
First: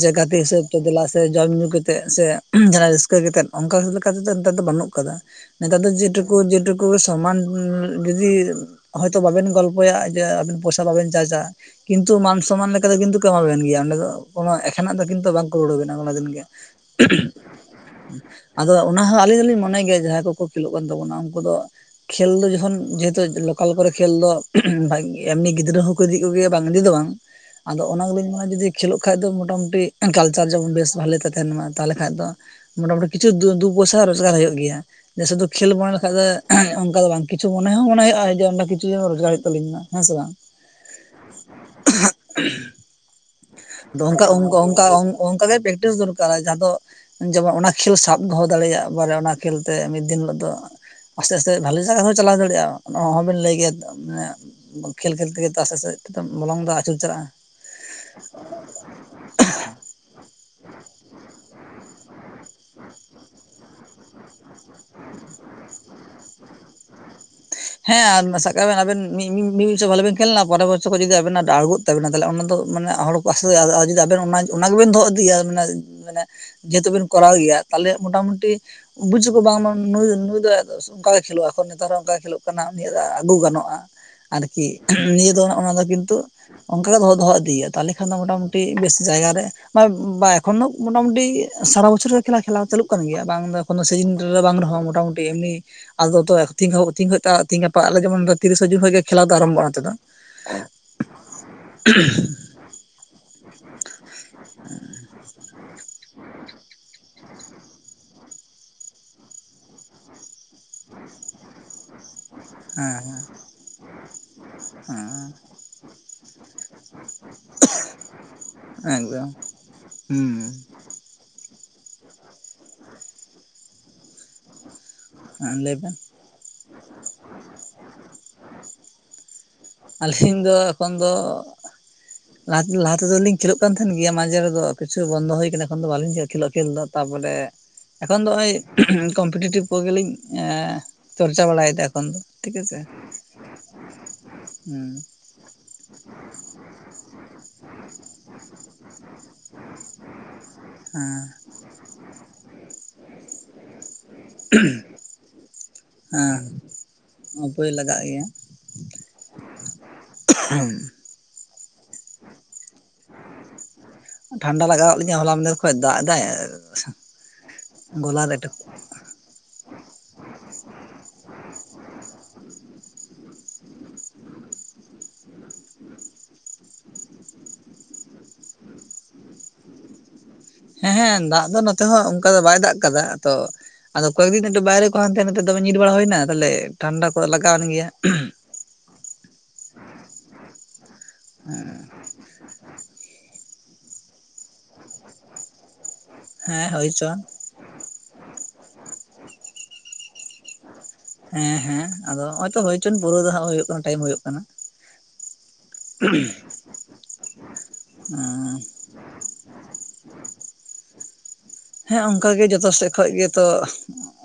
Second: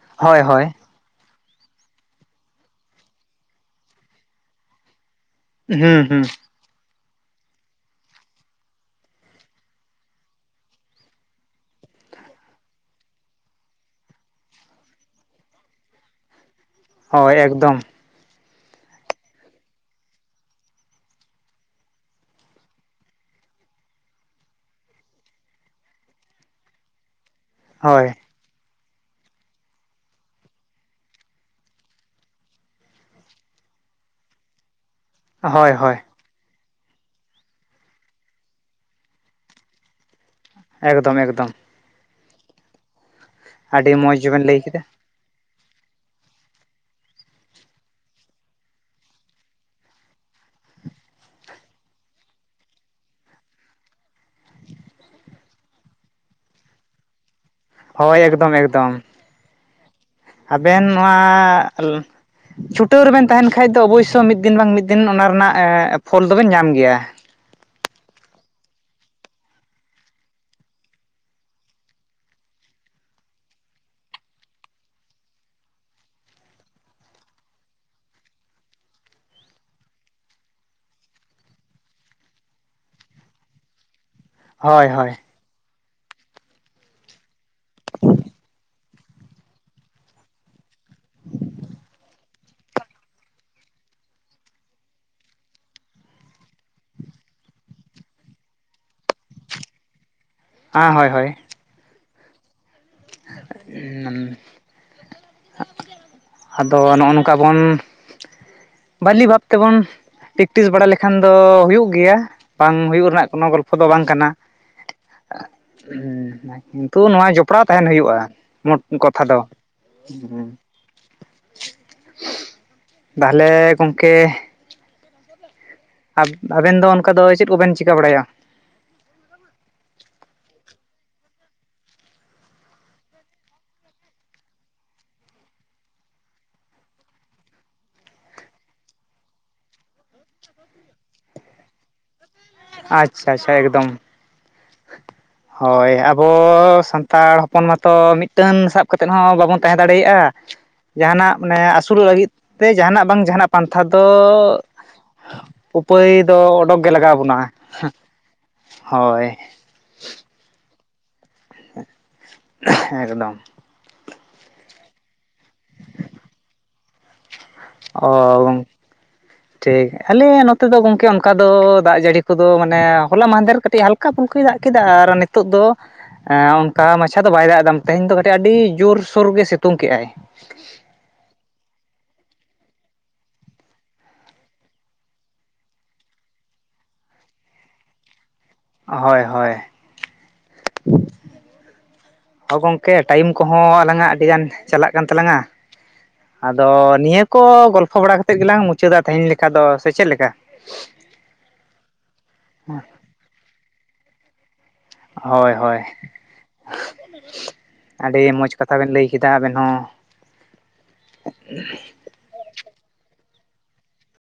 ᱡᱮ ᱜᱟᱛᱮ ᱦᱳᱭ ᱦᱤᱥᱟᱹᱵ ᱦᱳᱭ ᱛᱮᱼᱼ ᱥᱮ ᱡᱚᱢ ᱧᱩ ᱠᱟᱛᱮᱫ ᱥᱮ ᱡᱟᱦᱟᱸᱱᱟᱜ ᱨᱟᱹᱥᱠᱟᱹ ᱠᱟᱛᱮ ᱚᱱᱠᱟ ᱞᱮᱠᱟ ᱛᱮᱫᱚ ᱱᱮᱛᱟᱨ ᱫᱚ ᱵᱟᱱᱩᱜ ᱠᱟᱫᱟ᱾ ᱱᱮᱛᱟᱨ ᱫᱚ ᱦᱩᱸ ᱦᱩᱸ ᱡᱮᱴᱩᱠᱩ ᱡᱮᱴᱩᱠᱩ ᱥᱚᱢᱟᱱ ᱡᱩᱫᱤ ᱦᱚᱭᱛᱳ ᱵᱟᱵᱮᱱ ᱜᱚᱞᱯᱚᱭᱟ ᱡᱮ ᱟᱵᱮᱱ ᱯᱚᱭᱥᱟ ᱵᱟᱵᱮᱱ ᱪᱟᱡᱟ [unintelligible] ᱠᱤᱱᱛᱩ ᱢᱟᱱ ᱥᱚᱢᱟᱱ ᱞᱮᱠᱟᱛᱮᱼᱼ ᱠᱤᱱᱛᱩ ᱠᱚ ᱮᱢᱟ ᱵᱮᱱ ᱜᱮᱭᱟ ᱚᱸᱰᱮ ᱫᱚ ᱠᱚᱱᱳ ᱮᱠᱷᱮᱱᱟᱜ ᱫᱚ ᱠᱤᱱᱛᱩ ᱵᱟᱝᱠᱚ ᱨᱩᱟᱹᱲ ᱵᱤᱱᱟ ᱠᱚᱱᱚ ᱫᱤᱱ ᱜᱮ ᱦᱳᱭ ᱮᱠᱫᱚᱢ [unintelligible] ᱟᱫᱚ ᱚᱱᱟ ᱦᱚᱸ ᱟᱞᱤᱧ ᱫᱚᱞᱤᱧ ᱢᱚᱱᱮ ᱜᱮᱭᱟ ᱡᱟᱦᱟᱸᱭ ᱠᱚ ᱠᱚ ᱠᱷᱮᱞᱳᱜ ᱠᱟᱱ ᱛᱟᱵᱚᱱᱟ ᱩᱱᱠᱩ ᱫᱚᱼᱼ ᱠᱷᱮᱞ ᱫᱚ ᱡᱚᱠᱷᱚᱱ ᱡᱮᱦᱮᱛᱩ ᱞᱚᱠᱟᱞ ᱠᱚᱨᱮ ᱠᱷᱮᱞ ᱫᱚ ᱮᱢᱱᱤ ᱜᱤᱫᱽᱨᱟᱹ ᱦᱚᱸᱠᱚ ᱤᱫᱤ ᱠᱚᱜᱮᱭᱟ ᱵᱟᱝ ᱤᱫᱤ ᱫᱚ ᱵᱟᱝ᱾ ᱟᱫᱚ ᱚᱱᱟ ᱦᱳᱭ ᱜᱮᱞᱤᱧ ᱢᱮᱱᱟ ᱡᱩᱫᱤ ᱠᱷᱮᱞᱳᱜ ᱠᱷᱟᱱ ᱫᱚ ᱢᱚᱴᱟᱢᱩᱴᱤ ᱠᱟᱞᱪᱟᱨ ᱡᱮᱢᱚᱱ ᱵᱮᱥ ᱵᱷᱟᱞᱮ ᱛᱮ ᱛᱟᱦᱮᱱ ᱢᱟ ᱛᱟᱦᱥᱞᱮ ᱠᱷᱟᱱ ᱫᱚᱼᱼ ᱢᱚᱴᱟᱢᱩᱴᱤ ᱠᱤᱪᱷᱩ ᱫᱩ ᱫᱩ ᱯᱚᱭᱥᱟ ᱨᱳᱡᱽᱜᱟᱨ ᱦᱩᱭᱩᱜ ᱜᱮᱭᱟ ᱥᱩᱫᱩ ᱠᱷᱮᱞ ᱦᱳᱭ ᱢᱚᱱᱮ ᱦᱳᱭ ᱞᱮᱠᱷᱟᱡ ᱫᱚᱼᱼ ᱚᱱᱠᱟ ᱫᱚ ᱵᱟᱝ ᱠᱤᱪᱷᱩ ᱢᱚᱱᱮ ᱦᱚᱸ ᱢᱚᱱᱮ ᱦᱩᱭᱩᱜᱼᱟ ᱡᱮᱸ ᱠᱤᱪᱷᱩ ᱨᱳᱡᱽᱜᱟᱨ ᱦᱩᱭᱩᱜ ᱛᱟᱞᱤᱧ ᱢᱟ ᱦᱮᱸᱥᱮ ᱵᱟᱝ᱾ ᱮᱠᱫᱚᱢ ᱮᱠᱫᱚᱢ᱾ ᱦ ᱟᱹᱰᱤ ᱟᱫᱚ ᱢᱚᱡᱽ ᱚᱱᱠᱟ ᱵᱮᱱ ᱚᱱᱠᱟ ᱞᱟᱹᱭ ᱠᱮᱫᱟ ᱚᱱᱠᱟ ᱚᱱᱠᱟ ᱜᱮ ᱯᱨᱮᱠᱴᱤᱥ ᱫᱚᱨᱠᱟᱨ ᱼᱼ ᱡᱟᱦᱟᱸ ᱫᱚ ᱡᱮᱢᱚᱱ ᱚᱱᱟ ᱠᱷᱮᱞ ᱥᱟᱵ ᱫᱚᱦᱚ ᱫᱟᱲᱮᱭᱟᱜᱼᱟ ᱵᱟᱨᱮ ᱚᱱᱟ ᱠᱷᱮᱞ ᱛᱮ ᱢᱤᱫ ᱫᱤᱱ ᱦᱤᱞᱳᱜ ᱫᱚᱼᱼ ᱟᱥᱛᱮ ᱟᱥᱛᱮ ᱵᱷᱟᱞᱮ ᱡᱟᱭᱜᱟ ᱦᱚᱸ ᱪᱟᱞᱟᱣ ᱫᱟᱲᱮᱭᱟᱜᱼᱟ ᱚᱱᱟ ᱚᱦᱚᱸ ᱵᱮᱱ ᱞᱟᱹᱭ ᱠᱮᱜᱮ ᱛᱚ ᱢᱟᱱᱮᱼᱼ ᱠᱷᱮᱞ ᱠᱷᱮᱞ ᱛᱮᱜᱮ ᱛᱚ ᱟᱥᱛᱮ ᱟᱥᱛᱮ ᱛᱮ ᱢᱚᱞᱚᱝ ᱫᱚ ᱟᱪᱩᱨ ᱪᱟᱞᱟᱜᱼᱟ᱾ ᱦᱳᱭ ᱮᱠᱫᱚᱢ ᱮᱠᱫᱚᱢ ᱟᱵᱮᱱ ᱱᱚᱣᱟᱼᱼ ᱪᱷᱩᱴᱟᱹᱣ ᱨᱮᱵᱮᱱ ᱛᱟᱦᱮᱱ ᱠᱷᱟᱡ ᱫᱚ ᱚᱵᱚᱥᱥᱳᱭ ᱢᱤᱫ ᱫᱤᱱ ᱵᱟᱝ ᱢᱤᱫ ᱫᱤᱱ ᱚᱱᱟ ᱨᱮᱱᱟᱜ ᱯᱷᱚᱞ ᱫᱚᱵᱮᱱ ᱧᱟᱢ ᱜᱮᱭᱟ᱾ ᱦᱮᱸ ᱟᱨ ᱥᱟᱵ ᱠᱟᱜ ᱵᱮᱱ ᱟᱵᱮᱱ ᱢᱤᱫ ᱵᱚᱪᱷᱚᱨ ᱵᱷᱟᱜᱮ ᱵᱮᱱ ᱠᱷᱮᱞᱱᱟ ᱯᱚᱨᱮᱨ ᱵᱚᱪᱷᱚᱨ ᱠᱷᱚᱱ ᱡᱩᱫᱤ ᱱᱟᱜ ᱰᱟᱬᱜᱳ [unintelligible] ᱛᱟᱵᱮᱱᱟ ᱛᱟᱦᱞᱮ ᱚᱱᱟ ᱫᱚ ᱢᱟᱱᱮ ᱦᱚᱲ ᱠᱚ ᱟᱥ ᱟᱥᱛᱮ ᱡᱩᱫᱤ ᱟᱵᱮᱱ ᱚᱱᱟ ᱚᱱᱟ ᱜᱮᱵᱮᱱ ᱫᱚᱜ ᱤᱫᱤᱭᱟ ᱢᱟᱱᱮ ᱢᱟᱱᱮᱼᱼ ᱡᱮᱦᱮᱛᱩ ᱵᱤᱱ ᱠᱚᱨᱟᱣ ᱜᱮᱭᱟ ᱛᱟᱦᱚᱞᱮ ᱢᱚᱴᱟᱢᱩᱴᱤᱼᱼ ᱵᱩᱡ ᱟᱠᱚ ᱵᱟᱝᱢᱟ ᱱᱩᱭ ᱫᱚ ᱱᱩᱭ ᱫᱚ ᱚᱱᱠᱟ ᱜᱮ ᱠᱷᱮᱞᱳᱜ ᱮᱠᱷᱚᱱ ᱱᱮᱛᱟᱨ ᱦᱚᱸ ᱚᱠᱟ ᱜᱮᱭ ᱠᱷᱮᱞᱳᱜᱼᱼ ᱱᱤᱭᱟᱹ ᱫᱚ ᱟᱹᱜᱩ ᱜᱟᱱᱚᱜᱼᱟ ᱟᱨᱠᱤ ᱦᱳᱭ ᱦᱳᱭ ᱱᱤᱭᱟᱹ ᱫᱚ ᱚᱱᱟ ᱫᱚ ᱠᱤᱱᱛᱩᱼᱼ ᱚᱱᱠᱟ ᱜᱮ ᱫᱚᱦᱚ ᱫᱚᱦᱚ ᱤᱫᱤ ᱦᱳᱭᱳᱜ-ᱟ ᱛᱟᱦᱟᱞᱮ ᱠᱷᱟᱱ ᱫᱚ ᱢᱚᱴᱟᱢᱩᱴᱤ ᱵᱮᱥ ᱡᱟᱭᱜᱟ ᱨᱮᱼᱼ ᱵᱟ ᱮᱠᱷᱚᱱ ᱫᱚ ᱢᱚᱴᱟᱢᱩᱴᱤ ᱥᱟᱨᱟ ᱵᱚᱪᱷᱚᱨ ᱜᱮ ᱠᱷᱮᱞᱟ ᱠᱷᱮᱞᱟᱣ ᱪᱟᱹᱞᱩᱜ ᱠᱟᱱ ᱜᱮᱭᱟ ᱵᱟᱝ ᱫᱚᱼᱼ ᱠᱚᱱᱚ ᱥᱤᱡᱤᱱ ᱨᱮ ᱵᱟᱝ ᱨᱮᱦᱚᱸ ᱢᱚᱴᱟᱢᱩᱴᱤ ᱮᱢᱱᱤ ᱟᱫᱚ [inaudible] ᱛᱮᱦᱤᱧ ᱜᱟᱯᱟ ᱟᱞᱮ ᱡᱮᱢᱚᱱ ᱛᱤᱨᱤᱥᱟ ᱡᱩᱱ ᱠᱷᱚᱱᱜᱮ ᱠᱷᱮᱞᱟ ᱫᱚ ᱟᱨᱟᱢᱵᱚᱜᱼᱟ ᱱᱛᱮ ᱫᱚ᱾ ᱦᱟ ᱦᱳᱭ ᱦᱳᱭ ᱦ [unintelligible] [unintelligible] ᱟᱫᱚ ᱱᱚᱜᱼᱚ ᱱᱚᱝᱠᱟ ᱵᱚᱱᱼᱼ ᱵᱷᱟᱞᱤ ᱵᱷᱟᱵ ᱛᱮᱵᱚᱱ ᱯᱮᱠᱴᱤᱥ ᱵᱟᱲᱟ ᱞᱮᱠᱷᱟᱱ ᱫᱚ ᱦᱩᱭᱩᱜ ᱜᱮᱭᱟ᱾ ᱵᱟᱝ ᱦᱮᱸ ᱦᱩᱭᱩᱜ ᱨᱮᱱᱟᱜ ᱠᱳᱱᱳ ᱜᱚᱞᱯᱷᱚ ᱫᱚ ᱵᱟᱝ ᱠᱟᱱᱟ᱾ ᱦ ᱠᱤᱱᱛᱩ ᱱᱚᱣᱟ ᱡᱚᱯᱲᱟᱣ ᱛᱟᱦᱮᱱ ᱦᱩᱭᱩᱜᱼᱟ ᱢᱳᱴ ᱦᱮᱸ ᱠᱟᱛᱷᱟ ᱮᱠᱫᱚᱢ ᱫᱚ ᱦᱩᱸ ᱛᱟᱦᱞᱮ ᱜᱚᱝᱠᱮ ᱦᱮᱸ ᱞᱟᱹᱭᱵᱮ᱾ ᱟᱵᱮᱱ ᱫᱚ ᱚᱱᱠᱟ ᱫᱚ ᱪᱮᱫ ᱠᱚᱵᱮᱱ ᱪᱤᱠᱟᱹ ᱵᱟᱲᱟᱭᱟ᱾ ᱟᱹᱞᱤᱧ ᱫᱚ ᱮᱠᱷᱚᱱ ᱫᱚ ᱞᱟᱦᱟ ᱞᱟᱦᱟ ᱛᱮᱫᱚᱞᱤᱧ ᱠᱷᱮᱞᱳ ᱠᱟᱱ ᱛᱟᱦᱮᱱ ᱜᱮᱭᱟ ᱢᱟᱡᱷᱮ ᱨᱮᱫᱚ ᱠᱤᱪᱷᱩ ᱵᱚᱱᱫᱚ ᱦᱩᱭ ᱟᱠᱟᱱᱟ ᱮᱠᱷᱚᱱ ᱫᱚ ᱵᱟᱞᱤᱧ ᱠᱷᱮᱞᱳᱜ ᱠᱷᱮᱞ ᱫᱚ ᱛᱟᱨᱯᱚᱨᱮ᱾ ᱮᱠᱷᱚᱱ ᱫᱚ ᱱᱚᱜᱭ ᱠᱚᱢᱯᱤᱴᱤᱵᱷ ᱠᱚᱜᱮᱞᱤᱧ ᱪᱚᱨᱪᱟ ᱵᱟᱲᱟᱭᱮᱫᱟ᱾ ᱠᱷᱚᱱ ᱫᱚ ᱴᱷᱤᱠᱪᱮ ᱟᱪᱪᱷᱟ ᱟᱪᱪᱷᱟ ᱮᱠᱫᱚᱢ ᱦᱮᱸ ᱦᱳᱭ ᱟᱵᱚ ᱥᱟᱱᱛᱟᱲ ᱦᱚᱯᱚᱱ ᱢᱟᱛᱚ ᱢᱤᱫᱴᱟᱹᱱ ᱥᱟᱵ ᱠᱟᱛᱮᱫ ᱦᱚᱸ ᱵᱟᱵᱚᱱ ᱛᱟᱦᱮᱸ ᱫᱟᱲᱮᱭᱟᱜᱼᱟ᱾ ᱦᱮᱸ ᱡᱟᱦᱟᱱᱟᱜ ᱢᱟᱱᱮ ᱟᱹᱥᱩᱞᱚᱜ ᱞᱟᱹᱜᱤᱫ ᱛᱮ ᱡᱟᱦᱟᱱᱟᱜ ᱵᱟᱝ ᱡᱟᱦᱟᱱᱟᱜ᱾ ᱯᱟᱱᱛᱷᱟ ᱫᱚ ᱩᱯᱟᱹᱭ ᱫᱚ ᱚᱰᱚᱠ ᱜᱮ ᱞᱟᱜᱟᱣ ᱵᱚᱱᱟ᱾ ᱦᱩᱭᱳᱭ ᱞᱟᱜᱟᱜ ᱜᱮᱭᱟ᱾ ᱦᱳᱭ ᱮᱠᱫᱚᱢ ᱴᱷᱟᱱᱰᱟ ᱞᱟᱜᱟᱣᱫ ᱞᱤᱧᱟ ᱦᱚᱞᱟ ᱢᱫᱮᱨ ᱠᱷᱚᱱ ᱫᱟᱜ ᱮᱫᱟᱭ᱾ ᱚ ᱜᱚᱞᱟᱨᱮ ᱮᱴᱮᱫ ᱜᱚᱝᱠᱮ ᱴᱷᱤᱠ ᱟᱞᱮ ᱱᱚᱛᱮ ᱫᱚ ᱜᱚᱝᱠᱮ ᱚᱱᱠᱟ ᱫᱚ ᱫᱟᱜ ᱡᱟᱹᱲᱤ ᱠᱚᱫᱚ ᱢᱟᱱᱮ ᱦᱚᱞᱟ ᱢᱟᱦᱫᱮᱨ ᱠᱟᱹᱴᱤᱡ ᱦᱟᱞᱠᱟ ᱦᱟᱞᱠᱟ ᱯᱷᱩᱞᱠᱟᱭ ᱫᱟᱜ ᱠᱮᱫᱟ ᱟᱨ ᱱᱤᱛᱚᱜ ᱫᱚ ᱚᱱᱠᱟ ᱢᱟᱪᱷᱟ ᱫᱚ ᱵᱟᱭ ᱫᱟᱜ ᱱᱚᱛᱮ, ᱛᱮᱦᱮᱧ ᱫᱚ ᱠᱟᱹᱴᱤᱡ ᱟᱹᱰᱤ ᱡᱳᱨᱥᱳᱨ ᱜᱮ ᱥᱤᱛᱩᱝ ᱠᱮᱜᱼᱟᱭ ᱦᱮᱸ ᱦᱮᱸ ᱫᱟᱜ ᱫᱚ ᱱᱚᱛᱮ ᱦᱚᱸ ᱚᱱᱠᱟ ᱫᱚ ᱵᱟᱭ ᱫᱟᱜ ᱟᱠᱟᱫᱟ ᱛᱚ ᱟᱫᱚ ᱠᱚᱭᱮᱠ ᱫᱤᱱ ᱮᱠᱴᱩ ᱵᱟᱭᱨᱮ ᱠᱚ ᱦᱟᱱ ᱛᱟᱦᱮᱸᱱᱟ ᱱᱤᱛᱚᱜ ᱫᱚᱢᱮ ᱧᱤᱨ ᱵᱟᱲᱟ ᱦᱩᱭᱱᱟ ᱛᱟᱦᱚᱞᱮ ᱴᱷᱟᱱᱰᱟ ᱠᱚᱫᱚ ᱞᱟᱜᱟᱣ ᱮᱱ ᱜᱮᱭᱟ ᱦᱳᱭ ᱦᱳᱭ [inaudible] ᱦᱩᱸ ᱛᱚ ᱜᱚᱝᱠᱮ ᱴᱟᱭᱤᱢ ᱠᱚᱦᱚᱸ ᱟᱞᱟᱝᱟᱜ ᱟᱹᱰᱤ ᱜᱟᱱ ᱪᱟᱞᱟᱜ ᱠᱟᱱ ᱛᱟᱞᱟᱝᱟ ᱦᱮᱸ ᱟᱫᱚ ᱦᱳᱭ ᱪᱚᱝ ᱱᱤᱭᱟᱹ ᱠᱚ ᱜᱚᱞᱯᱷᱚ ᱵᱟᱲᱟ ᱠᱟᱛᱮᱫ ᱜᱮᱞᱟᱝ ᱢᱩᱪᱟᱹᱫᱟ ᱛᱮᱦᱮᱧ ᱞᱮᱠᱟ ᱫᱚ ᱥᱮ ᱪᱮᱫ ᱞᱮᱠᱟ ᱦᱮᱸ ᱦᱮᱸ ᱟᱫᱚ ᱱᱚᱜ-ᱚᱭ ᱛᱚ ᱦᱳᱭᱪᱚᱝ ᱯᱩᱨᱟᱹ ᱫᱚ ᱦᱟᱸᱜ ᱦᱩᱭᱩᱜ ᱠᱟᱱᱟ ᱴᱟᱭᱤᱢ ᱦᱩᱭᱩᱜ ᱠᱟᱱᱟ ᱦᱳᱭ ᱦᱳᱭ ᱟᱹᱰᱤ ᱢᱚᱡᱽ ᱠᱟᱛᱷᱟ ᱵᱮᱱ ᱞᱟᱹᱭ ᱠᱮᱫᱟ ᱟᱵᱮᱱ ᱦᱚᱸ ᱦᱮᱸ ᱚᱱᱠᱟᱜᱮ ᱡᱚᱛᱚ ᱥᱮᱫ ᱠᱷᱚᱱ ᱜᱮᱛᱚ